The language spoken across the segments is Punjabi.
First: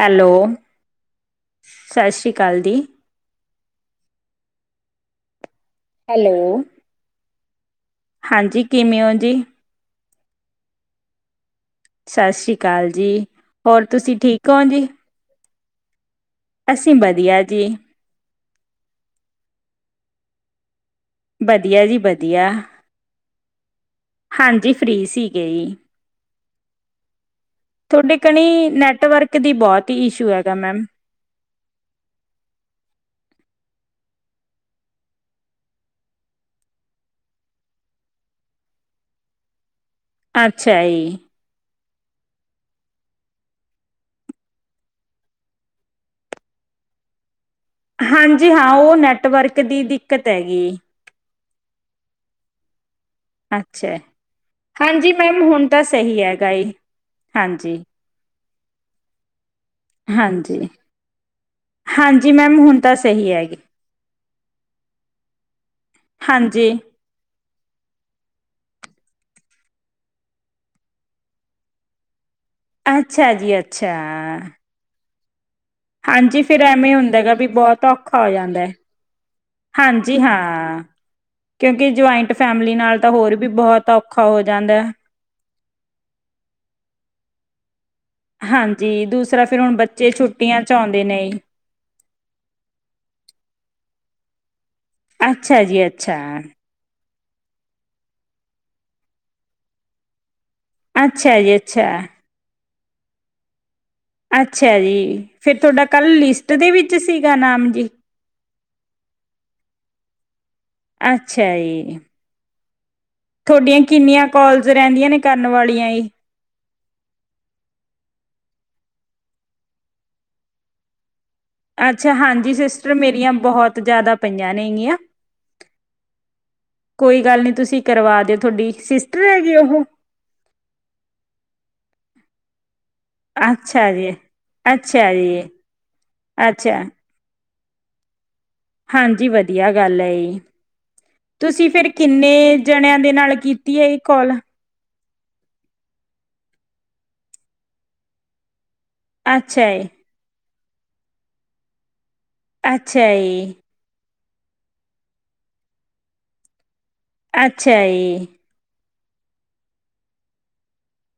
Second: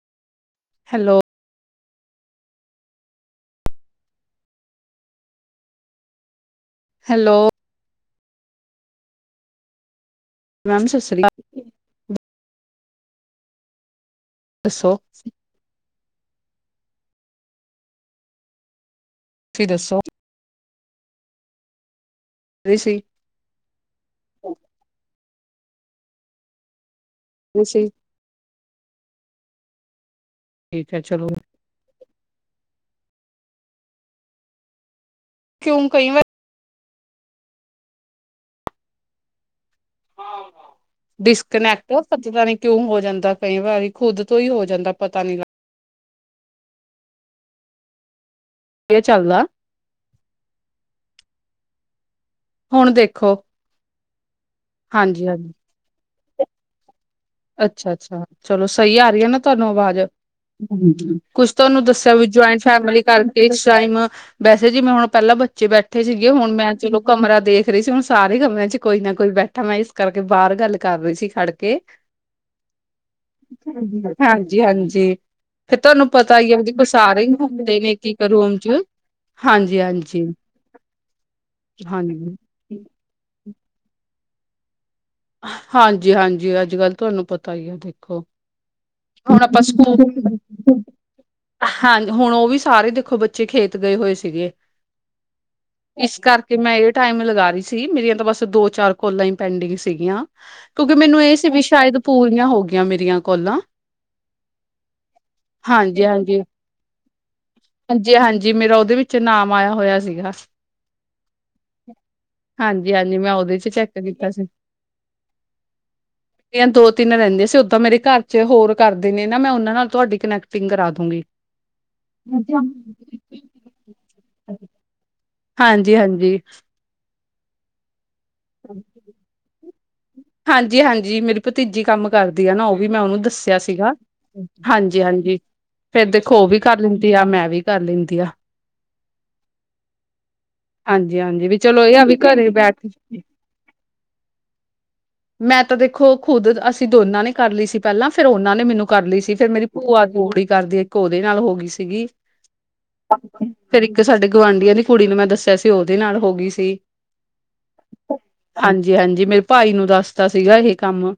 ਹੈਲੋ। ਹੈਲੋ। ਸਸ਼੍ਰੀ ਕਾਲ ਦੀ। ਹੈਲੋ। ਹੈਲੋ। ਹਾਂਜੀ, ਕਿਮੇਂ ਓ ਜੀ? ਮੈਮ, ਸਤਿ ਸ੍ਰੀ ਅਕਾਲ। ਸਤਿ ਸ਼੍ਰੀ ਅਕਾਲ ਜੀ, ਹੋਰ ਤੁਸੀਂ ਠੀਕ ਹੋ ਜੀ? ਦੱਸੋ? ਅਸੀਂ ਵਧੀਆ ਜੀ। ਤੁਸੀ ਦੱਸੋ? ਵਧੀਆ ਜੀ ਵਧੀਆ, ਸੀ ਹਾਂਜੀ ਫ੍ਰੀ ਸੀਗੇ ਜੀ। ਅਛੇ ਡ ਕਣੀ, ਨੈਟਵਰਕ ਦੀ ਬਹੁਤ ਈ ਇਸ਼ੂ ਹੈਗਾ ਮੈਮ। ਕਿ ਚਲੋ ਕਿਉਂ ਕਈ ਵਾਰ ਅੱਛਾ ਜੀ। ਡਿਸਕਨੈਕਟ ਪਤਾ ਕਿਉਂ ਹੋ ਜਾਂਦਾ ਕਈ ਵਾਰ, ਖੁਦ ਤੋਂ ਈ ਹੋ ਜਾਂਦਾ ਪਤਾ ਨੀ ਲੱ ਹਾਂਜੀ-ਹਾਂ, ਉਹ ਇਹ ਚੱਲਦਾ ਨੈਟਵਰਕ ਦੀ ਦਿੱਕਤ ਹੈਗੀ। ਹੁਣ ਦੇਖੋ ਅੱਛਾ, ਹਾਂਜੀ ਮੈਮ ਹੁਣ ਤਾਂ ਸਹੀ ਹੈਗਾ ਈ। ਅੱਛਾ-ਅੱਛਾ, ਚਲੋ ਸਹੀ ਆ ਰਹੀ ਆ ਨਾ ਤੁਹਾਨੂੰ ਅਵਾਜ਼? ਹਾਂਜੀ। ਕੁਛ ਤੁਹਾਨੂੰ ਦੱਸਿਆ ਵੀ ਹਾਂਜੀ ਮੈਮ, ਜੁਆਇੰਟ ਹੁਣ ਤਾਂ ਫੈਮਲੀ ਸਹੀ ਕਰਕੇ ਹੈਗੀ। ਇਸ ਟਾਈਮ ਵੈਸੇ ਜਿਵੇਂ ਹੁਣ ਪਹਿਲਾਂ ਬੱਚੇ ਬੈਠੇ ਸੀਗੇ, ਹੁਣ ਹਾਂਜੀ, ਮੈਂ ਚਲੋ ਕਮਰਾ ਦੇਖ ਰਹੀ ਸੀ, ਹੁਣ ਸਾਰੇ ਕਮਰਿਆਂ'ਚ ਕੋਈ ਨਾ ਕੋਈ ਬੈਠਾ ਮੈਂ ਇਸ ਕਰਕੇ ਬਾਹਰ ਗੱਲ ਕਰ ਰਹੀ ਸੀ ਖੜਕੇ। ਅੱਛਾ ਜੀ, ਅੱਛਾ। ਹਾਂਜੀ ਹਾਂਜੀ। ਫਿਰ ਤੁਹਾਨੂੰ ਪਤਾ ਹਾਂਜੀ, ਹੀ ਹੈ ਫਿਰ ਦੇਖੋ ਐਵੇਂ ਹੁੰਦਾ ਸਾਰੇ ਹੀ ਹੈਗਾ ਵੀ ਹੁੰਦੇ ਬਹੁਤ ਨੇ ਇੱਕ ਇੱਕ ਔਖਾ ਹੋ ਰੂਮ ਜਾਂਦੈ। ਚ ਹਾਂਜੀ ਹਾਂਜੀ ਹਾਂਜੀ-ਹਾਂ, ਕਿਉਂਕਿ ਹਾਂਜੀ ਜੁਆੰਇਟ ਫੈਮਲੀ ਨਾਲ ਤਾ ਹੋਰ ਵੀ ਬਹੁਤ ਔਖਾ ਹੋ ਜਾਂਦਾ। ਹਾਂਜੀ-ਹਾਂਜੀ, ਅੱਜ-ਕੱਲ ਤੁਹਾਨੂੰ ਪਤਾ ਈ ਆ ਦੇਖੋ। ਹਾਂਜੀ, ਦੂਸਰਾ ਫਿਰ ਆਪਾਂ ਹੁਣ ਬੱਚੇ ਸਕੂਲ ਛੁੱਟੀਆਂ'ਚ ਆਉਂਦੇ ਨਹੀਂ। ਹਾਂ, ਹੁਣ ਉਹ ਵੀ ਸਾਰੇ ਦੇਖੋ ਬੱਚੇ ਖੇਤ ਗਏ ਹੋਏ ਸੀਗੇ। ਅੱਛਾ ਜੀ ਅੱਛਾ ਇਸ ਕਰਕੇ ਮੈਂ ਇਹ ਟਾਈਮ ਲਗਾ ਰਹੀ ਸੀ, ਮੇਰੀਆਂ ਤਾਂ ਬਸ ਦੋ-ਚਾਰ ਕੋਲਾ ਈ ਪੈਂਡਿੰਗ ਸੀਗੀਆਂ। ਕਿਉਂਕਿ ਮੈਨੂੰ ਇਹ ਅੱਛਾ ਜੀ ਸੀਵੀ ਅੱਛਾ ਸ਼ਾਇਦ ਪੂਰੀਆਂ ਹੋਗਿਆਂ ਮੇਰੀਆਂ ਕੋਲਾਂ। ਅੱਛਾ ਜੀ ਫਿਰ ਤੁਹਾਡਾ ਹਾਂਜੀ ਕੱਲ ਲਿਸਟ ਦੇ ਵਿੱਚ ਸੀਗਾ ਨਾਮ ਜੀ? ਜੀ ਹਾਂਜੀ, ਮੇਰਾ ਉਹਦੇ ਵਿੱਚ ਨਾਮ ਆਇਆ ਹੋਇਆ ਸੀਗਾ। ਅੱਛਾ ਜੀ। ਹਾਂਜੀ-ਹਾਂਜੀ, ਮੈਂ ਉਹਦੇ ਚ ਤੁਹਾਡੀਆਂ ਚੈੱਕ ਕਿੰਨੀਆਂ ਕੀਤਾ ਸੀ ਕੋਲਜ ਰਹਿੰਦੀਆਂ ਨੇ, ਕਰਨ ਵਾਲੀਆਂ? ਦੋ-ਤਿੰਨ ਰਹਿੰਦੀ ਆ ਸੀ, ਓਦਾਂ ਮੇਰੇ ਘਰ'ਚ ਹੋਰ ਕਰਦੇ ਨੇ ਨਾ, ਮੈਂ ਉਹਨਾਂ ਨਾਲ ਤੁਹਾਡੀ ਕਨੈਕਟਿੰਗ ਕਰਾ ਦੂੰਗੀ। ਅੱਛਾ, ਹਾਂਜੀ, ਸਿਸਟਰ ਮੇਰੀਆਂ ਬਹੁਤ ਜ਼ਿਆਦਾ ਪਈਆਂ ਨੇ ਹੈਗੀਆਂ। ਹਾਂਜੀ-ਹਾਂਜੀ। ਕੋਈ ਗੱਲ ਨਹੀਂ, ਤੁਸੀਂ ਕਰਵਾ ਦਿਓ ਥੋਡੀ ਸਿਸਟਰ ਹੈਗੇ ਉਹ? ਹਾਂਜੀ-ਹਾਂਜੀ, ਮੇਰੀ ਭਤੀਜੀ ਕੰਮ ਕਰਦੀ ਆ ਨਾ ਉਹ ਵੀ ਮੈਂ ਉਹਨੂੰ ਦੱਸਿਆ ਅੱਛਾ ਸੀਗਾ, ਜੀ, ਅੱਛਾ ਹਾਂਜੀ-ਹਾਂਜੀ, ਜੀ, ਫੇਰ ਦੇਖੋ ਉਹ ਵੀ ਕਰ ਅੱਛਾ ਲੈਂ ਤੇ ਆਹ ਮੈਂ ਵੀ ਕਰ ਲੇਂਦੀ ਆ। ਹਾਂਜੀ ਵਧੀਆ ਗੱਲ ਆ ਜੀ, ਹਾਂਜੀ ਹਾਂਜੀ ਵੀ ਤੁਸੀਂ ਚਲੋ ਫਿਰ ਇਹ ਆ ਵੀ ਘਰੇ ਕਿੰਨੇ ਬੈਠ ਜਣਿਆਂ ਦੇ ਨਾਲ ਕੀਤੀ ਐ, ਇਹ ਕੌਲ? ਮੈਂ ਤਾਂ ਦੇਖੋ ਖੁਦ ਅਸੀਂ ਦੋਨਾਂ ਨੇ ਕਰ ਲਈ ਸੀ ਪਹਿਲਾਂ, ਫਿਰ ਉਹਨਾਂ ਨੇ ਮੈਨੂੰ ਕਰ ਲਈ ਸੀ, ਫਿਰ ਮੇਰੀ ਅੱਛਾ ਜੀ, ਭੂਆ ਮੋੜੀ ਕਰਦੀ ਇੱਕ ਉਹਦੇ ਨਾਲ ਹੋ ਗਈ ਸੀਗੀ ਅੱਛਾ ਜੀ ਫੇਿਰ ਇੱਕ ਸਾਡੇ ਗੁਆਂਢੀਆਂ ਦੀ ਕੁੜੀ ਨੂੰ ਮੈਂ ਦੱਸਿਆ ਸੀ, ਉਹਦੇ ਨਾਲ ਹੋ ਗਈ ਸੀ ਅੱਛਾ ਜੀ ਹਾਂਜੀ ਹਾਂਜੀ ਮੇਰੇ ਭਾਈ ਨੂੰ ਦੱਸਦਾ ਸੀਗਾ ਇਹ ਕੰਮ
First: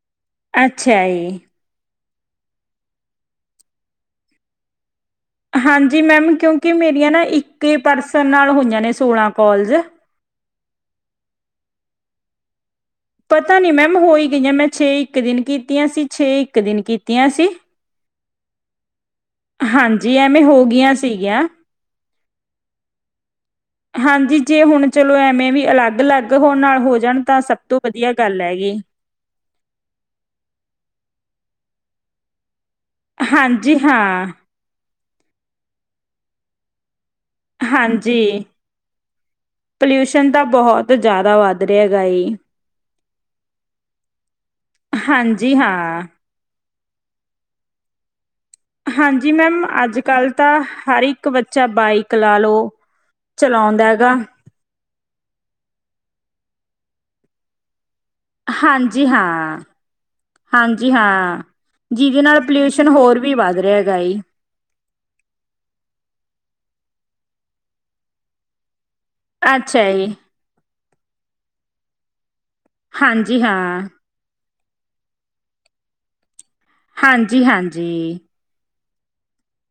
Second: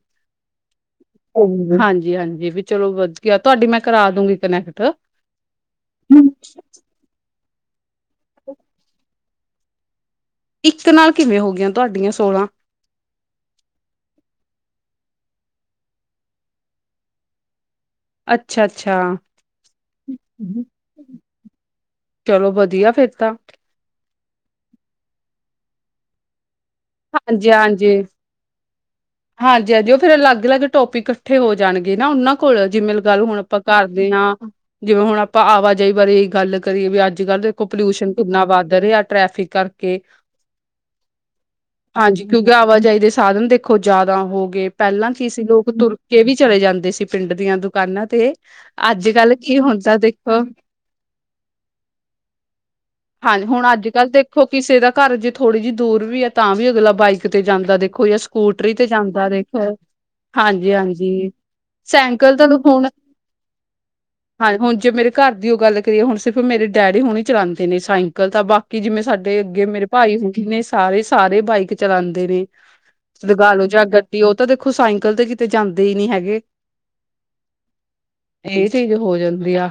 ਅੱਛਾ ਜੀ ਹਾਂਜੀ ਹਾਂਜੀ ਵੀ ਚਲੋ ਵਧੀਆ, ਤੁਹਾਡੀ ਮੈਂ ਕਰਾ ਦੂੰਗੀ ਕਨੈਕਟ ਹਾਂਜੀ ਮੈਮ ਕਿਉਂਕਿ ਮੇਰੀਆਂ ਨਾ ਇੱਕ ਈ ਪਰਸਨ ਨਾਲ ਹੋਈਆਂ ਨੇ ਸੋਲਾਂ ਕੋਲਸ ਇੱਕ ਨਾਲ ਕਿਵੇਂ ਹੋ ਗਈਆਂ ਤੁਹਾਡੀਆਂ ਸੋਲਾਂ ਪਤਾ ਨੀ ਮੈਮ ਹੋ ਹੀ ਗਈਆਂ, ਮੈਂ ਛੇ ਇੱਕ ਦਿਨ ਕੀਤੀਆਂ ਸੀ ਛੇ ਇੱਕ ਦਿਨ ਕੀਤੀਆਂ ਸੀ ਅੱਛਾ ਅੱਛਾ ਹਾਂਜੀ ਐਵੇਂ ਹੋ ਗਿਆਂ ਸੀਗੀਆਂ ਚਲੋ ਵਧੀਆ ਫੇਰ ਤਾਂ ਹਾਂਜੀ ਜੇ ਹੁਣ ਚਲੋ ਐਵੇਂ ਵੀ ਅਲੱਗ ਅਲੱਗ ਹੋਣ ਨਾਲ ਹੋ ਜਾਣ, ਤਾਂ ਸਭ ਤੋਂ ਵਧੀਆ ਗੱਲ ਹੈਗੀ ਹਾਂਜੀ ਹਾਂਜੀ ਓਥੇ ਫਿਰ ਅਲੱਗ ਅਲੱਗ ਟੋਪਿਕ ਇਕੱਠੇ ਹੋ ਜਾਣਗੇ ਨਾ, ਉਹਨਾਂ ਬਿਲਕੁਲ ਜਿਵੇਂ ਗੱਲ ਹੁਣ ਆਪਾਂ ਹਾਂਜੀ ਕਰਦੇ ਹਾਂ, ਆਂ, ਜਿਵੇਂ ਹੁਣ ਆਪਾਂ ਆਵਾਜਾਈ ਬਾਰੇ ਗੱਲ ਕਰੀਏ ਵੀ ਅੱਜ ਅੱਜ ਕੱਲ੍ਹ ਦੇਖੋ ਪੋਲਿਊਸ਼ਨ ਹਾਂਜੀ। ਕਿੰਨਾ ਵੱਧ ਰਿਹਾ, ਟ੍ਰੈਫਿਕ ਕਰਕੇ ਪੋਲਿਊਸ਼ਨ ਤਾਂ ਬਹੁਤ ਜ਼ਿਆਦਾ ਵੱਧ ਰਿਹਾ ਹੈਗਾ ਏ। ਹਾਂਜੀ ਕਿਉਂਕਿ ਆਵਾਜਾਈ ਦੇ ਸਾਧਨ ਦੇਖੋ ਜ਼ਿਆਦਾ ਹੋ ਗਏ, ਪਹਿਲਾਂ ਕੀ ਸੀ ਹਾਂਜੀ ਲੋਕ ਤੁਰ ਹਾਂ, ਕੇ ਵੀ ਚਲੇ ਜਾਂਦੇ ਸੀ ਪਿੰਡ ਦੀਆਂ ਦੁਕਾਨਾਂ ਤੇ ਅੱਜ ਹਾਂਜੀ ਕੱਲ ਕੀ ਮੈਡਮ ਹੁੰਦਾ ਅੱਜ ਕੱਲ੍ਹ ਦੇਖੋ ਤਾਂ ਹਰ ਇੱਕ ਬੱਚਾ ਬਾਈਕ ਲਾ ਲਉ ਹਾਂਜੀ ਹੁਣ ਅੱਜ ਕੱਲ੍ਹ ਤੇ ਕਿਸੇ ਦਾ ਘਰ ਜੇ ਥੋੜੀ ਜਿਹੀ ਦੂਰ ਵੀ ਆ, ਤਾਂ ਵੀ ਅਗਲਾ ਬਾਈਕ ਤੇ ਜਾਂਦਾ ਦੇਖੋ ਯ ਸਕੂਟਰੀ ਤੇ ਹਾਂਜੀ ਜਾਂਦਾ ਹਾਂ, ਦੇਖੋ ਹਾਂਜੀ ਹਾਂ ਜਿਹਦੇ ਸਾਈਕਲ ਨਾਲ ਪੋਲਿਊਸ਼ਨ ਹੋਰ ਵੀ ਵੱਧ ਰਿਹਾ ਹੈਗਾ ਜੀ ਹਾਂਜੀ ਹੁਣ ਜੇ ਮੇਰੇ ਘਰ ਦੀ ਉਹ ਗੱਲ ਕਰੀਏ, ਹੁਣ ਸਿਰਫ਼ ਮੇਰੇ ਡੈਡੀ ਹੁਣੇ ਹੀ ਚਲਾਉਂਦੇ ਨੇ ਸਾਈਕਲ ਤਾਂ ਬਾ ਕਿ ਜਿਵੇਂ ਸਾਡੇ ਅੱਗੇ ਮੇਰੇ ਅੱਛਾ ਜੀ, ਭਾਈ ਹੋਏ ਨੇ ਸਾਰੇ, ਸਾਰੇ ਬਾਈਕ ਚਲਾਉਂਦੇ ਨੇ ਹਾਂਜੀ ਲਗਾ ਲੋ ਜਾਂ ਹਾਂ। ਗੱਡੀ, ਉਹ ਤਾਂ ਦੇਖੋ ਸਾਇਕਲ ਤੇ ਕਿਤੇ ਜਾਂਦੇ ਹੀ ਨਹੀਂ ਹੈਗੇ ਹਾਂਜੀ ਹਾਂਜੀ ਇਹ ਚੀਜ਼ ਹੋ ਜਾਂਦੀ ਆ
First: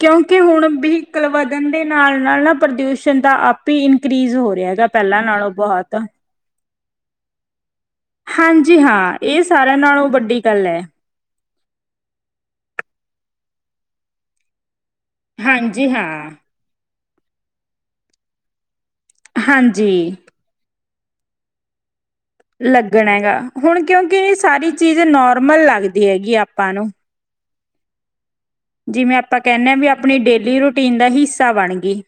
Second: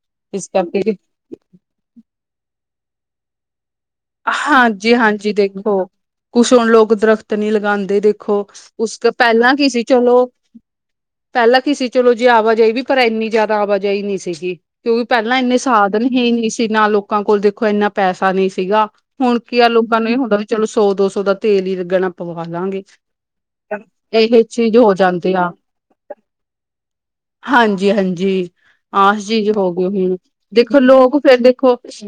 ਕਿਉਂਕਿ ਇਸ ਹੁਣ ਕਰਕੇ ਵੀਹਕਲ ਵਧਣ ਦੇ ਨਾਲ ਨਾਲ ਨਾ ਪ੍ਰਦੂਸ਼ਣ ਦਾ ਆਪ ਹੀ ਇਨ ਇਨਕਰੀਜ਼ ਹੋ ਰਿਹਾ ਹੈਗਾ, ਹਾਂਜੀ ਪਹਿਲਾਂ ਹਾਂਜੀ ਨਾਲੋਂ ਦੇਖੋ ਬਹੁਤ ਕੁਛ ਹੁਣ ਲੋਕ ਦਰਖਤ ਨਹੀਂ ਲਗਾਉਂਦੇ ਦੇਖੋ, ਹਾਂਜੀ ਉਸ ਹਾਂ ਇਹ ਪਹਿਲਾਂ ਕੀ ਸਾਰਿਆਂ ਸੀ ਨਾਲੋਂ ਚਲੋ ਵੱਡੀ ਗੱਲ ਹੈ। ਪਹਿਲਾਂ ਕੀ ਸੀ ਚਲੋ ਜੀ ਆਵਾਜਾਈ ਵੀ, ਪਰ ਇੰਨੀ ਜ਼ਿਆਦਾ ਆਵਾਜਾਈ ਨਹੀਂ ਸੀਗੀ ਕਿਉਂਕਿ ਪਹਿਲਾਂ ਇੰਨੇ ਹਾਂਜੀ ਸਾਧਨ ਹਾਂ। ਹੀ ਨਹੀਂ ਸੀ ਨਾ, ਲੋਕਾਂ ਕੋਲ ਦੇਖੋ ਇੰਨਾ ਪੈਸਾ ਨਹੀਂ ਸੀਗਾ ਹੁਣ ਕੀ ਆ ਲੋਕਾਂ ਨੂੰ ਇਹ ਹਾਂਜੀ ਹੁੰਦਾ, ਵੀ ਚਲੋ ਸੌ ਦੋ ਸੌ ਦਾ ਤੇਲ ਹੀ ਲੱਗਣਾ ਪਵਾ ਲਾਂਗੇ ਲੱਗਣਾ ਹੈਗਾ, ਹੁਣ ਕਿਉਂਕਿ ਇਹ ਸਾਰੀ ਚੀਜ਼ ਨੋਰਮਲ ਲੱਗਦੀ ਹੈਗੀ ਆਪਾਂ ਨੂੰ ਹਾਂਜੀ ਹਾਂਜੀ ਜਿਵੇਂ ਆਹ ਆਪਾਂ ਚੀਜ਼ ਕਹਿੰਦੇ ਹੋ ਹਾਂ ਗਈ ਵੀ ਹੁਣ, ਆਪਣੀ ਡੇਲੀ ਦੇਖੋ ਰੂਟੀਨ ਦਾ ਲੋਕ ਫੇਰ ਹਿੱਸਾ ਦੇਖੋ ਬਣ ਗਈ।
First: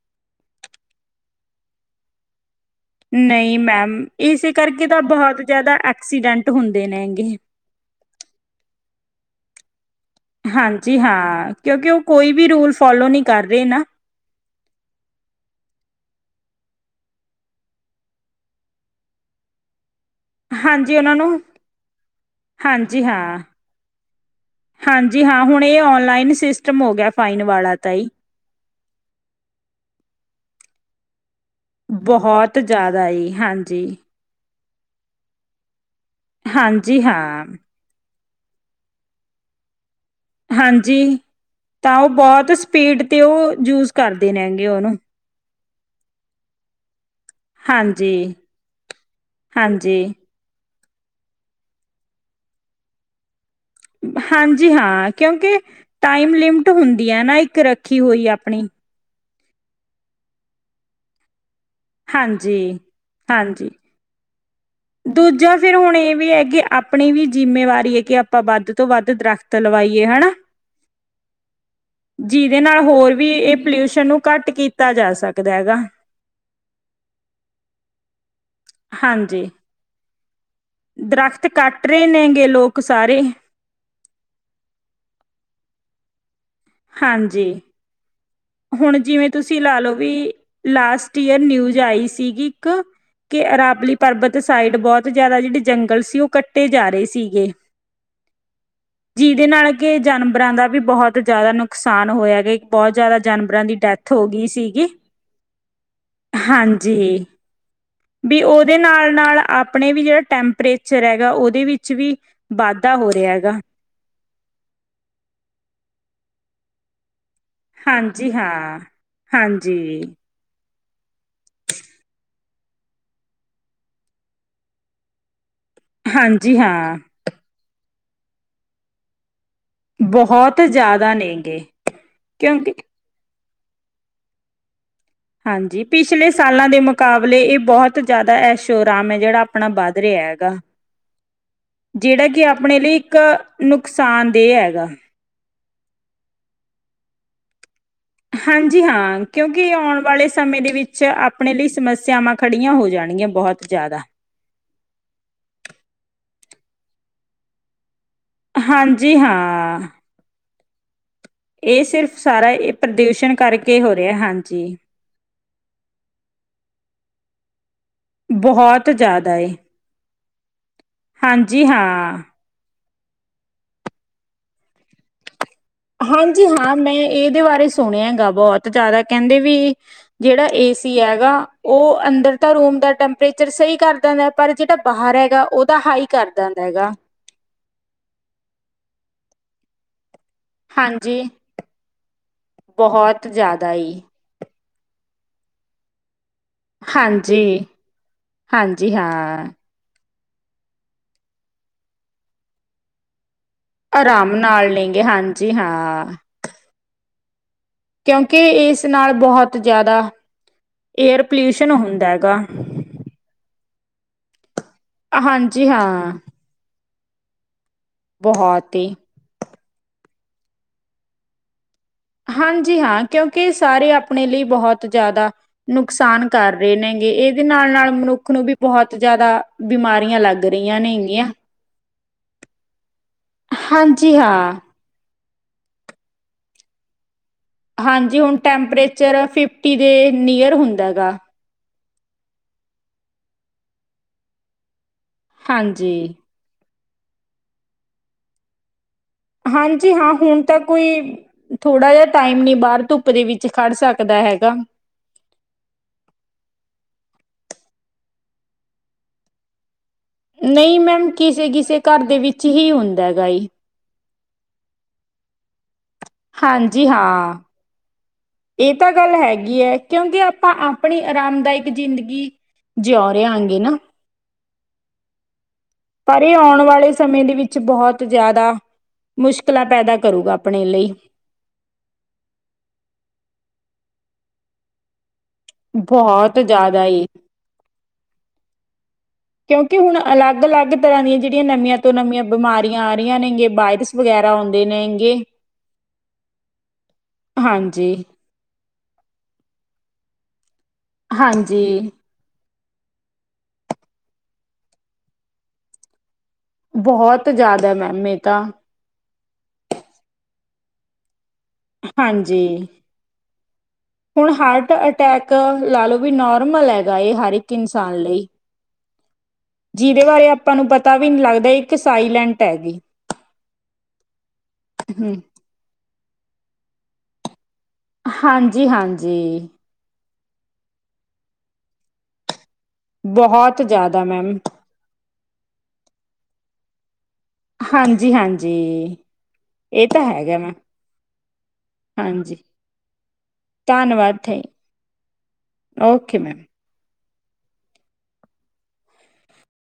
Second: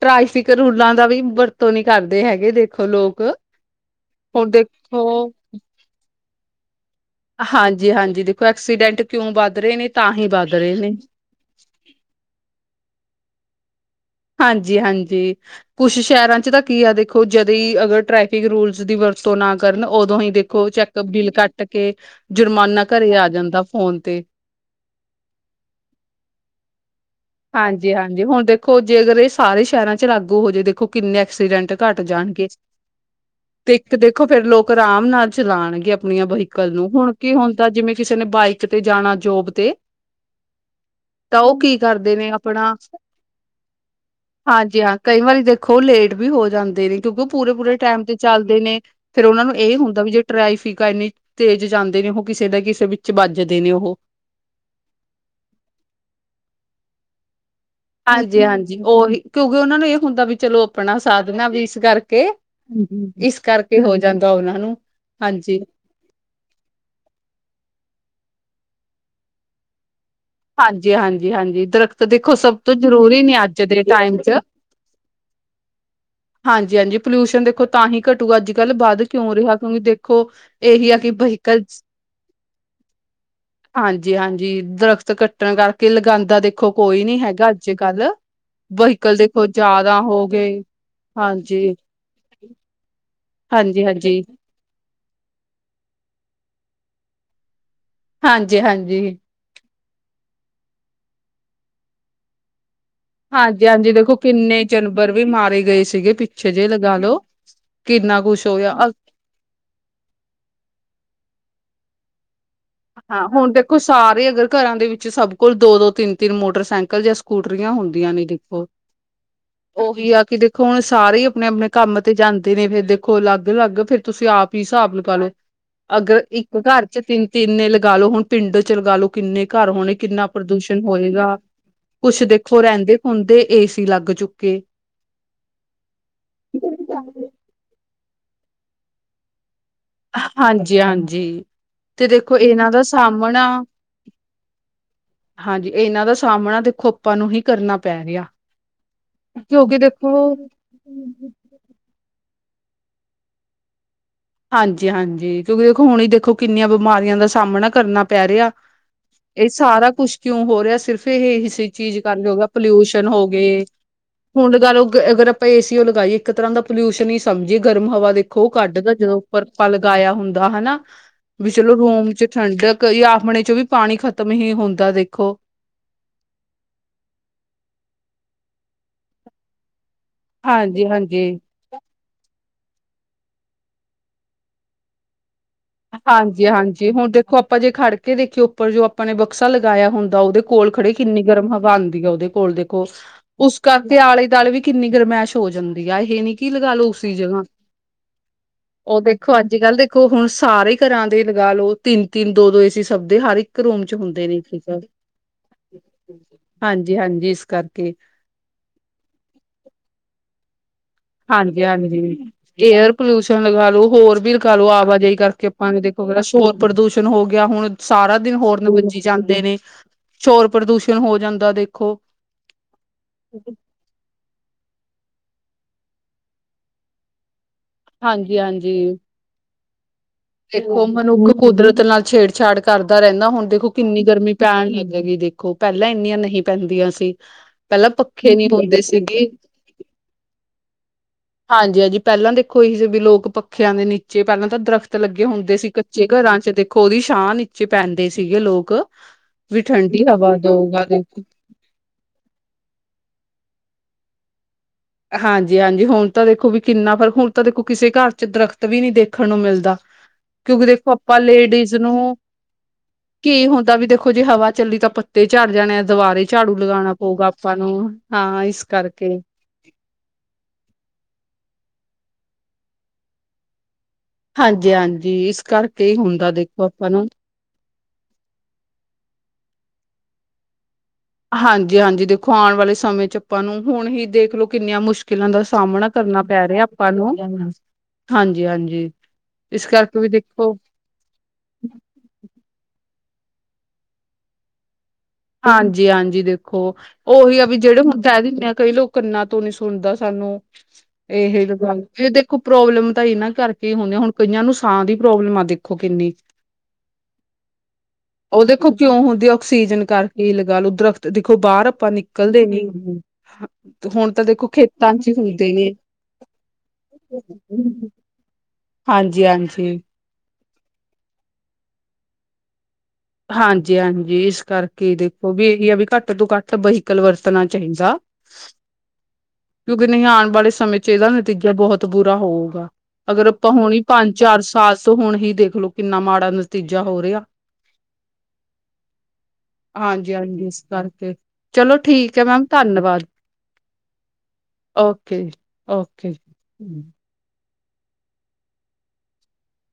ਟਰੈਫਿਕ ਰੂਲਾਂ ਦਾ ਵੀ ਵਰਤੋਂ ਨੀ ਕਰਦੇ ਹੈਗੇ ਦੇ ਨਹੀਂ ਮੈਡਮ ਇਸੇ ਕਰਕੇ ਤਾਂ ਦੇਖੋ ਬਹੁਤ ਜ਼ਿਆਦਾ ਐਕਸੀਡੈਂਟ ਹੁੰਦੇ ਨੇ ਹਾਂਜੀ ਹਾਂਜੀ ਦੇਖੋ ਐਕਸੀਡੈਂਟ ਕਿਉਂ ਵੱਧ ਰਹੇ ਨੇ, ਤਾਂ ਹੀ ਵੱਧ ਰਹੇ ਨੇ ਹਾਂਜੀ ਹਾਂ ਕਿਉਂਕਿ ਉਹ ਕੋਈ ਵੀ ਰੂਲ ਫੋਲੋ ਨੀ ਕਰ ਰਹੇ ਨਾ ਹਾਂਜੀ ਹਾਂਜੀ ਕੁਛ ਸ਼ਹਿਰਾਂ ਚ ਤਾਂ ਕੀ ਆ ਦੇਖੋ ਜਦੋਂ ਈ ਅਗਰ ਟ੍ਰੈਫਿਕ ਰੂਲਸ ਦੀ ਵਰਤੋਂ ਨਾ ਕਰਨ ਉਦੋਂ ਈ ਦੇਖੋ ਹਾਂਜੀ ਚੈੱਕਅਪ ਉਹਨਾਂ ਬਿੱਲ ਨੂੰ ਕੱਟ ਕੇ ਜੁਰਮਾਨਾ ਹਾਂਜੀ ਘਰੇ ਆ ਹਾਂ। ਜਾਂਦਾ ਫੋਨ ਤੇ ਹਾਂਜੀ ਹਾਂ ਹੁਣ ਇਹ ਓਨਲਾਈਨ ਸਿਸਟਮ ਹੋ ਗਿਆ ਫਾਈਨ ਵਾਲਾ ਤਾ ਜੀ ਹਾਂਜੀ-ਹਾਂਜੀ ਹੁਣ ਦੇਖੋ ਜੇ ਅਗਰ ਇਹ ਸਾਰੇ ਸ਼ਹਿਰਾਂ ਚ ਲਾਗੂ ਹੋ ਜੇ ਦੇਖੋ ਕਿੰਨੇ ਐਕਸੀਡੈਂਟ ਘੱਟ ਬਹੁਤ ਜ਼ਿਆਦਾ ਜੀ ਹਾਂਜੀ ਵੇਖੋ ਫੇਰ ਲੋਕ ਆਰਾਮ ਨਾਲ ਚਲਾਉਣਗੇ ਆਪਣੀਆਂ ਵਹੀਕਲ ਨੂੰ ਹਾਂਜੀ ਹੁਣ ਕੀ ਹਾਂ ਹੁਣ ਤਾਂ ਜਿਵੇਂ ਕਿਸੇ ਨੇ ਬਾਈਕ ਤੇ ਜਾਣਾ ਜੋਬ ਤੇ ਹਾਂਜੀ ਤਾਂ ਉਹ ਕੀ ਤਾਂ ਉਹ ਕਰਦੇ ਨੇ ਬਹੁਤ ਆਪਣਾ ਸਪੀਡ ਤੇ ਉਹ ਯੂਜ ਕਰਦੇ ਨੇ ਗੇ ਹਾਂਜੀ ਉਨੂੰ ਹਾਂ ਕਈ ਵਾਰੀ ਦੇਖੋ ਲੇਟ ਵੀ ਹੋ ਜਾਂਦੇ ਨੇ ਕਿਉਂਕਿ ਪੂਰੇ ਪੂਰੇ ਟਾਈਮ ਤੇ ਹਾਂਜੀ ਚਲਦੇ ਨੇ ਫੇਰ ਉਨਾਂ ਨੂੰ ਇਹ ਹੁੰਦਾ ਹਾਂਜੀ ਵੀ ਜੇ ਟਰਾਇਫਿਕ ਆ ਇੰਨੀ ਤੇਜ਼ ਜਾਂਦੇ ਨੇ ਉਹ ਕਿਸੇ ਨਾ ਕਿਸੇ ਵਿੱਚ ਵੱਜਦੇ ਨੇ ਉਹ ਹਾਂਜੀ ਹਾਂ ਕਿਉਂਕਿ ਟਾਈਮ ਲਿਮਿਟ ਹੁੰਦੀ ਆ ਨਾ ਇੱਕ ਰ ਹਾਂਜੀ ਹਾਂਜੀ ਉਹੀ ਕਿਉਂਕਿ ਉਨਾਂ ਨੂੰ ਇਹ ਹੁੰਦਾ ਵੀ ਚਲੋ ਆਪਣਾ ਸਾਧਨਾ ਵੀ ਇਸ ਕਰਕੇ ਹਾਂਜੀ ਕੇ ਇਸ ਹਾਂਜੀ ਕਰਕੇ ਹੋ ਜਾਂਦਾ ਉਨਾਂ ਨੂੰ ਦੂਜਾ ਫੇਰ ਹਾਂਜੀ-ਹਾਂਜੀ, ਹੁਣ ਇਹ ਵੀ ਐ ਕਿ ਆਪਣੀ ਵੀ ਜਿੰਮੇਵਾਰੀ ਐ ਕਿ ਆਪਾਂ ਵੱਧ ਤੋਂ ਵੱਧ ਦਰਖਤ ਲਵਾਈਏ ਹਨਾ ਹਾਂਜੀ ਹਾਂਜੀ ਹਾਂਜੀ ਦਰਖਤ ਦੇਖੋ ਸਭ ਜਿਹਦੇ ਤੋਂ ਨਾਲ ਜ਼ਰੂਰੀ ਨੇ ਅੱਜ ਦੇ ਟਾਈਮ ਚ ਦਿੱਤਾ ਜਾ ਸਕਦਾ ਗਾ ਹਾਂਜੀ ਹਾਂਜੀ ਪੋਲਿਊਸ਼ਨ ਦੇਖੋ ਤਾਂ ਹੀ ਘਟੂਗਾ ਅੱਜ ਕੱਲ੍ਹ ਵੱਧ ਕਿਉਂ ਹਾਂਜੀ ਰਿਹਾ ਕਿਉਂਕਿ ਦੇਖੋ ਇਹੀ ਆ ਕਿ ਦਰਖਤ ਵਹੀਕਲ ਕੱਟ ਰਹੇ ਨੇਗੇ ਲੋਕ ਸਾਰੇ ਹਾਂਜੀ ਹਾਂਜੀ ਦਰਖਤ ਕੱਟਣ ਕਰਕੇ ਲਗਾਦਾ ਦੇਖੋ ਕੋਈ ਨੀ ਹੈਗਾ ਹਾਂਜੀ ਅੱਜ ਕੱਲ ਹੁਣ ਵਹੀਕਅਲ ਜਿਵੇਂ ਦੇਖੋ ਤੁਸੀਂ ਲਾ ਜ਼ਿਆਦਾ ਹੋ ਗਏ ਹਾਂਜੀ ਈ ਸੀਗੀ ਇੱਕ ਕਿ ਅਰਾਬਲੀ ਹਾਂਜੀ-ਹਾਂਜੀ, ਪਰਬਤ ਸਾਈਡ ਬਹੁਤ ਜ਼ਿਆਦਾ ਜਿਹੜੇ ਜੰਗਲ ਸੀ ਉਹ ਕੱਟੇ ਜਾ ਰਹੇ ਸੀਗੇ ਹਾਂਜੀ ਹਾਂਜੀ ਜਿਦੇ ਨਾਲ ਕਿ ਜਾਨਵਰਾਂ ਦਾ ਵੀ ਬਹੁਤ ਜ਼ਿਆਦਾ ਨੁਕਸਾਨ ਹੋਇਆਗਾ ਇਕ ਬਹੁਤ ਜ਼ਿਆਦਾ ਜਾਨਵਰਾਂ ਦੀ ਹਾਂਜੀ-ਹਾਂਜੀ ਡੈਥ ਦੇਖੋ ਹੋ ਗੀ ਕਿੰਨੇ ਸੀਗੀ ਜਾਨਵਰ ਵੀ ਮਾਰੇ ਗਏ ਸੀਗੇ ਪਿੱਛੇ ਜੇ ਲਗਾ ਲੋ। ਹਾਂਜੀ ਕਿੰਨਾ ਵੀ ਕੁਛ ਹੋਇਆ ਉਦੇ ਨਾਲ ਨਾਲ ਆਪਣੇ ਵੀ ਜਿਹੜਾ ਟੈਂਪਰੇਚਰ ਹੈਗਾ ਉਦੇ ਵਿੱਚ ਵੀ ਵਾਧਾ ਹੋ ਹਾਂ ਰਿਹਾ ਹੁਣ ਹੈਗਾ ਦੇਖੋ ਸਾਰੇ ਅਗਰ ਘਰਾਂ ਦੇ ਵਿੱਚ ਸਭ ਕੋਲ ਦੋ ਦੋ ਤਿੰਨ ਤਿੰਨ ਮੋਟਰਸਾਈਕਲ ਜਾਂ ਸਕੂਟਰੀਆਂ ਹੁੰਦੀਆਂ ਨੀ ਹਾਂਜੀ ਦੇਖੋ ਹਾਂ ਹਾਂਜੀ। ਉਹੀ ਆ ਕਿ ਦੇੋ ਖੋ ਹੁਣ ਸਾਰੇ ਹੀ ਆਪਣੇ ਆਪਣੇ ਕੰਮ ਤੇ ਜਾਂਦੇ ਨੇ ਫੇਰ ਦੇਖੋ ਲੱਗ ਲੱਗ ਫੇਰ ਤੁਸੀਂ ਆਪ ਈ ਸਾਬ ਲਗਾ ਲਓ ਅਗਰ ਇੱਕ ਹਾਂਜੀ ਘਰ ਹਾਂ ਚ ਤਿੰਨ ਤਿੰਨ ਨੇ ਲਗਾ ਲੋ ਹੁਣ ਪਿੰਡ ਚ ਲਗਾ ਲੋ ਕਿੰਨੇ ਘਰ ਹੋਣੇ ਕਿੰਨਾ ਬਹੁਤ ਪ੍ਰਦੂਸ਼ਣ ਜ਼ਿਆਦਾ ਨੇ ਹੋਏਗਾ ਗੇ ਕੁਛ ਦੇਖੋ ਕਿਉਂਕਿ ਰਿੰਦੇ ਹੁਣ ਤੇ ਏ ਸੀ ਲੱਗ ਚੁੱਕੇ ਹਾਂਜੀ ਪਿਛਲੇ ਸਾਲਾਂ ਦੇ ਮੁਕਾਬਲੇ ਇਹ ਬਹੁਤ ਜ਼ਿਆਦਾ ਐਸ਼ੋਰਾਮ ਹੈ ਜਿਹੜਾ ਆਪਣਾ ਬਾਧ ਹਾਂਜੀ ਹਾਂਜੀ ਤੇ ਜਿਹੜਾ ਦੇਖੋ ਕਿ ਇਹਨਾਂ ਆਪਣੇ ਦਾ ਲਈ ਇੱਕ ਸਾਹਮਣਾ ਨੁਕਸਾਨਦੇਹ ਐਗਾ ਹਾਂਜੀ ਇਹਨਾਂ ਦਾ ਸਾਹਮਣਾ ਦੇਖੋ ਆਪਾਂ ਨੂੰ ਹੀ ਕਰਨਾ ਪੈ ਰਿਹਾ ਹਾਂਜੀ ਹਾਂ ਕਿਉਂਕਿ ਆਉਣ ਵਾਲੇ ਸਮੇਂ ਦੇ ਵਿੱਚ ਆਪ ਆਪਣੇ ਲਈ ਸਮੱਸਿਆਵਾਂ ਖੜੀਆਂ ਹੋ ਜਾਣਗੀਆਂ ਬਹੁਤ ਜ਼ਿਆਦਾ ਹਾਂਜੀ-ਹਾਂਜੀ, ਕਿਉਂਕਿ ਦੇਖੋ ਹੁਣ ਹੀ ਦੇਖੋ ਕਿੰਨੀਆਂ ਬਿਮਾਰੀਆਂ ਦਾ ਸਾਹਮਣਾ ਕਰਨਾ ਪੈ ਰਿਆ, ਹਾਂਜੀ ਇਹ ਹਾਂ ਸਾਰਾ ਕੁਛ ਕਿਉਂ ਹੋ ਰਿਹਾ ਸਿਰਫ ਫਿਰੇ ਇਹ ਏਸੀ ਸਿਰਫ ਕਾਰਨ ਜੋਗ ਸਾਰਾ ਇਹ ਪੋਲੂਸ਼ਨ ਹੋ ਪ੍ਰਦੂਸ਼ਣ ਗਏ। ਕਰਕੇ ਹੋ ਰਿਹਾ ਹੁਣ, ਹਾਂਜੀ। ਲਗਾਲੋ ਅਗਰ ਆਪਾਂ ਏਸੀ ਉਹ ਲਗਾਈਏ ਇੱਕ ਤਰ੍ਹਾਂ ਦਾ ਪੋਲਿਊਸ਼ਨ ਹੀ ਸਮਝੀਏ ਗਰਮ ਹਵਾ ਦੇਖੋ ਕੱਢ ਬਹੁਤ ਦਾ। ਜਦੋਂ ਜ਼ਿਆਦਾ ਉਪਰ ਏ ਆਪਾਂ ਲਗਾਇਆ ਹੁੰਦਾ ਹੈਨਾ, ਵੀ ਹਾਂਜੀ ਚਲੋ ਰੂਮ ਹਾਂ। 'ਚ ਠੰਡਕ ਜਾਂ, ਆਪਣੇ' ਚ ਵੀ ਪਾਣੀ ਖਤਮ ਹੀ ਹੁੰਦਾ ਦੇਖੋ, ਹਾਂਜੀ ਹਾਂ, ਮੈਂ ਏਦੇ ਬਾਰੇ ਸੁਣਿਆ ਹੈਗਾ ਬੋਤ ਜਾਦਾ ਕੈਂਦੇ ਵੀ ਜੇੜਾ ਹਾਂਜੀ ਏਸੀ ਹਾਂਜੀ ਹੈਗਾ ਓ ਅੰਦਰ ਤਾਂ ਰੂਮ ਦਾ ਟੈਂਪਰੇਚਰ ਸਹੀ ਕਰ ਦੇਂਦਾ ਪਰ, ਜੇੜਾ ਬਾਹਰ ਹੈਗਾ ਓ ਹਾਂਜੀ-ਹਾਂਜੀ, ਹੁਣ ਦੇ ਖੋ ਆਪਾਂ ਜੇ ਖੜ ਕੇ ਦੇਖਿਓ ਉੱਪਰ ਜੋ ਆਪਾਂ ਨੇ ਬਕਸਾ ਲਗਾਇਆ ਹੁੰਦਾ ਓਦੇ ਕੋਲ ਖੜੇ ਹਾਂਜੀ ਕਿੰਨੀ ਗਰਮ ਹਵਾ ਆਂਦੀ। ਓਦੇ ਕੋਲ ਦੇਖੋ, ਬਹੁਤ ਉਸ ਜ਼ਿਆਦਾ ਕਰਕੇ ਹੀ ਆਲੇ-ਦੁਆਲੇ ਵੀ ਕਿੰਨੀ ਗਰਮੈਸ਼ ਹੋ ਜਾਂਦੀ ਇਹ ਨੀ ਕੀ ਲਗਾ ਲੋ ਓਸੀ ਜਗ੍ਹਾ ਹਾਂਜੀ ਹਾਂਜੀ ਓ ਹਾਂ ਦੇਖੋ ਅੱਜ-ਕੱਲ੍ਹ ਦੇ ਦੇਖੋ, ਹੁਣ ਸਾਰੇ ਘਰਾਂ ਦੇ ਲਗਾ ਲਓ ਤਿੰਨ-ਤਿੰਨ, ਦੋ-ਦੋ ਏਸੀ ਸਭ ਦੇ ਹਰ ਇੱਕ ਰੂਮ' ਚ ਹੁੰਦੇ ਆਰਾਮ ਨੇ ਠੀਕ, ਨਾਲ ਲੈਂਗੇ ਹਾਂਜੀ ਹਾਂ ਹਾਂਜੀ-ਹਾਂਜੀ, ਇਸ ਕਰਕੇ ਕਿਉਂਕਿ ਏਸ ਨਾਲ ਬਹੋਤ ਜਾਦਾ ਏਅਰ ਹਾਂਜੀ ਪੋਲਿਊਸ਼ਨ ਹੁੰਦਾ ਹਾਂਜੀ ਹੈਗਾ। ਏਅਰ ਪੋਲਿਊਸ਼ਨ ਲਗਾ ਲੋ, ਹੋਰ ਵੀ ਲਗਾਲੋ ਆਵਾਜਾਈ ਕਰਕੇ ਹਾਂਜੀ ਆਪਾਂ ਨੇ ਹਾਂ ਦੇਖੋ ਹੋਰ ਪ੍ਰਦੂਸ਼ਣ ਹੋ ਗਿਆ ਹੁਣ, ਸਾਰਾ ਦਿਨ ਹੋਰਨ ਬਹੁਤ ਹੀ ਵੱਜੀ ਜਾਂਦੇ ਨੇ। ਸ਼ੋਰ ਪ੍ਰਦੂਸ਼ਣ ਹੋ ਜਾਂਦਾ ਦੇਖੋ। ਹਾਂਜੀ, ਹਾਂ ਕਿਉਂਕਿ ਸਾਰੇ ਆਪ ਆਪਣੇ ਲਈ ਬਹੋਤ ਜਾਦਾ ਨੁਕਸਾਨ ਕਰ ਰਹੇ ਨੇਗੇ। ਏਦੇ ਨਾਲ-ਨਾਲ ਮਨੁੱਖ ਹਾਂਜੀ ਨੂੰ ਵੀ ਹਾਂਜੀ ਬਹੋਤ ਜਾਦਾ ਬਿਮਾਰੀਆਂ ਲੱਗ ਰਹੀਆਂ ਦੇਖੋ, ਨੇਗੀਆਂ ਮਨੁੱਖ ਕੁਦਰਤ ਨਾਲ ਛੇੜਛਾੜ ਕਰਦਾ ਰੈਂਦਾ ਹੁਣ ਦੇਖੋ, ਕਿੰਨੀ ਹਾਂਜੀ ਗਰਮੀ ਹਾਂ ਪੈਣ ਲੱਗੇਗੀ ਦੇਖ। ਖੋ ਪੈਲਾਂ ਏਨੀਆਂ ਨਹੀਂ ਪੈਂਦੀਆਂ ਸੀ। ਪੈਲਾਂ ਪੱਖੇ ਨਹੀਂ ਹੁੰਦੇ ਸੀਗੇ। ਟੀ ਦੇ ਨੀਅਰ ਹੁੰਦਾ ਹੈਗਾ। ਹਾਂਜੀ-ਹਾਂਜੀ, ਪੈਲਾਂ ਦੇਖੋ ਏਹੀ ਸੀ ਵੀ ਲੋਕ ਪੱਖਿਆਂ ਦੇ ਨੀਚੇ ਪੈਲਾਂ ਤਾਂ ਦਰਖਤ ਲੱਗੇ ਹੁੰਦੇ ਸੀ। ਕੱਚੇ ਹਾਂਜੀ ਘਰਾਂ ਚ ਦੇਖੋ, ਓਦੀ ਛਾਹ ਨੀਚੇ ਪੈਂਦੇ ਸੀਗੇ ਲੋਕ। ਵੀ ਹਾਂਜੀ ਠੰਡੀ ਹਾਂ, ਹਵਾ ਹੁਣ ਤਾਂ ਦਊਗਾ ਕੋਈ ਦੇਖੋ ਥੋੜਾ ਜਾ ਟਾਈਮ ਨੀ ਬਾਹਰ ਧੁੱਪ ਦੇ ਵਿੱਚ ਖੜ ਸਕਦਾ ਹੈਗਾ। ਹਾਂਜੀ-ਹਾਂਜੀ, ਹੁਣ ਤਾਂ ਦੇਖੋ ਵੀ ਕਿੰਨਾ ਫਰਕ ਹੁਣ ਤਾਂ ਦੇਖੋ ਕਿਸੇ ਘਰ ਚ ਦਰਖਤ ਵੀ ਨੀਂ ਦੇਖਣ ਨੂੰ ਮਿਲਦਾ। ਕਿਉਂਕਿ ਨਹੀਂ ਦੇਖੋ, ਮੈਮ ਆਪਾਂ ਕਿਸੇ ਲੇਡੀਜ਼ ਕਿਸੇ ਘਰ ਨੂੰ ਦੇ ਵਿੱਚ ਹੀ ਹੁੰਦਾ ਹੈਗਾ ਕੀ ਈ। ਹੁੰ ਦਾ ਵੀ ਦੇਖੋ ਜੇ ਹਵਾ ਚੱਲੀ ਤਾਂ, ਪੱਤੇ ਝੜ ਜਾਣੇ। ਦੁਵਾਰੇ ਝਾੜੂ ਹਾਂਜੀ ਲਗਾਉਣਾ ਪਊਗਾ ਹਾਂ ਆਪਾਂ ਨੂੰ ਹਾਂ, ਏਸ ਕਰਕੇ। ਹੈਗੀਏ ਕਿਉਂਕਿ ਆਪਾਂ ਆਪਣੀ ਆਰਾਮਦਾਇਕ ਜ਼ਿੰਦਗੀ ਜਿਉ ਰੀ ਆਂਗੇ ਨਾ। ਹਾਂਜੀ-ਹਾਂਜੀ, ਇਸ ਕਰਕੇ ਹੀ ਪਰ, ਹੁੰਦਾ ਏ ਆਉਣ ਦੇਖੋ ਆਪਾਂ ਵਾਲੇ ਨੂੰ ਸਮੇਂ ਦੇ ਵਿੱਚ ਚ ਬਹੋਤ ਜਾਦਾ ਮੁਸ਼ਕਿਲਾਂ ਪੈਦਾ ਕਰੂਗਾ, ਆਪਣੇ ਲਈ। ਹਾਂਜੀ-ਹਾਂਜੀ, ਦੇਖੋ ਆਉਣ ਵਾਲੇ ਸਮੇਂ ਚ ਆਪਾਂ ਨੂੰ ਹੁਣ ਹੀ ਦੇਖਲੋ ਕਿੰਨੀਆਂ ਮੁਸ਼ਕਿਲਾਂ ਮੁਸ਼ਕਿਲਾਂ ਦਾ ਸਾਮਣਾ ਕਰਨਾ ਬਹੁਤ ਪੈ ਰੇਯਾ ਜ਼ਿਆਦਾ ਆਪਾਂ ਏ ਨੂੰ, ਹਾਂਜੀ-ਹਾਂਜੀ। ਇਸ ਕਿਉਂਕਿ ਕਰਕੇ ਹੁਣ ਵੀ ਦੇਖੋ ਅਲੱਗ-ਅਲੱਗ ਤਰ੍ਹਾਂ ਦੀਆਂ ਜੇੜੀਆਂ ਨਵੀਆਂ ਤੋਂ ਨਵੀਆਂ ਬਿਮਾਰੀਆਂ ਆ ਰਹੀਆਂ ਨੇਗੇ ਵਾਇਰਸ ਵਗੈਰਾ ਆਉਂਦੇ ਨੇਗੇ। ਹਾਂਜੀ-ਹਾਂਜੀ ਦੇਖੋ, ਓਹੀ ਆ ਵੀ ਜੇੜੇ ਹਾਂਜੀ ਹੁਣ ਕੈ ਦਿੰਦੇ ਆ ਕਈ ਲੋਕ ਕੰਨਾ ਤੋਂ ਨੀ ਸੁਣਦਾ ਸਾਨੂੰ ਹਾਂਜੀ ਏਹੀ ਪ੍ਰੋਬਲਮ ਤਾਂ ਏਨਾਂ ਕਰਕੇ ਹੁੰਦੀ ਹੁਣ, ਕਈਆਂ ਨੂੰ ਸਾਹ ਦੀ ਪ੍ਰੋਬਲਮ ਆ ਦੇਖੋ ਕਿੰਨੀ ਬਹੋਤ ਜਾਦਾ, ਮੈਮ ਏ ਤਾਂ ਉਹ ਦੇਖੋ ਕਿਉਂ ਹੁੰਦੀ ਆਕਸੀਜਨ ਕਰਕੇ ਲਗਾ ਲੋ, ਦਰੱਖਤ ਦੇਖੋ ਬਾਹਰ ਆਪਾਂ ਨਿਕਲਦੇ ਹਾਂਜੀ, ਨੀ ਤਾਂ ਹੁਣ ਦੇਖੋ ਹਾਰਟ ਖੇਤਾਂ 'ਚ ਹੀ ਅਟੈਕ ਹੁੰਦੇ ਨੇ ਲਾ ਲਓ ਵੀ ਨੋਰਮਲ ਐ ਗਾਏ, ਹਰ ਇੱਕ ਇਨਸਾਨ ਲਈ। ਹਾਂਜੀ-ਹਾਂਜੀ। ਜਿਹਦੇ ਬਾਰੇ ਆਪਾਂ ਨੂੰ ਪਤਾ ਵੀ ਨੀ ਲੱਗਦਾ ਇੱਕ ਸਾਈਲੈਂਟ ਹੈਗੀ। ਹਾਂਜੀ-ਹਾਂਜੀ ਇਸ ਕਰਕੇ ਹਮ ਦੇਖੋ ਵੀ ਇਹ ਆ ਵੀ ਘੱਟ ਤੋਂ ਘੱਟ ਵਹੀਕਲ ਵਰਤਣਾ ਚਾਹੀਦਾ। ਹਾਂਜੀ-ਹਾਂਜੀ। ਕਿਉਂਕਿ ਨਈ ਆਉਣ ਵਾਲੇ ਸਮੇਂ ਚ ਇਹਦਾ ਨਤੀਜਾ ਬੋਹਤ ਬੁਰਾ ਹੋਊਗਾ। ਅਗਰ ਆਪਾਂ ਬਹੁਤ ਹੁਣ ਹੀ ਜ਼ਿਆਦਾ ਮੈਮ ਪੰਜ-ਚਾਰ ਸਾਲ ਸ ਹੁਣ ਹੀ ਦੇਖਲੋ ਕਿੰਨਾ ਮਾੜਾ ਨਤੀਜਾ ਹੋ ਰਿਆ। ਹਾਂਜੀ-ਹਾਂਜੀ। ਹਾਂਜੀ-ਹਾਂਜੀ ਇਸ ਕਰਕੇ ਚਲੋ ਠੀਕ ਹੈ ਹਾਂਜੀ ਮੈਮ ਧੰਨਵਾਦ। ਧੰਨਵਾਦ ਥੈਂ ਓਕੇ-ਓਕੇ। Okay ma'am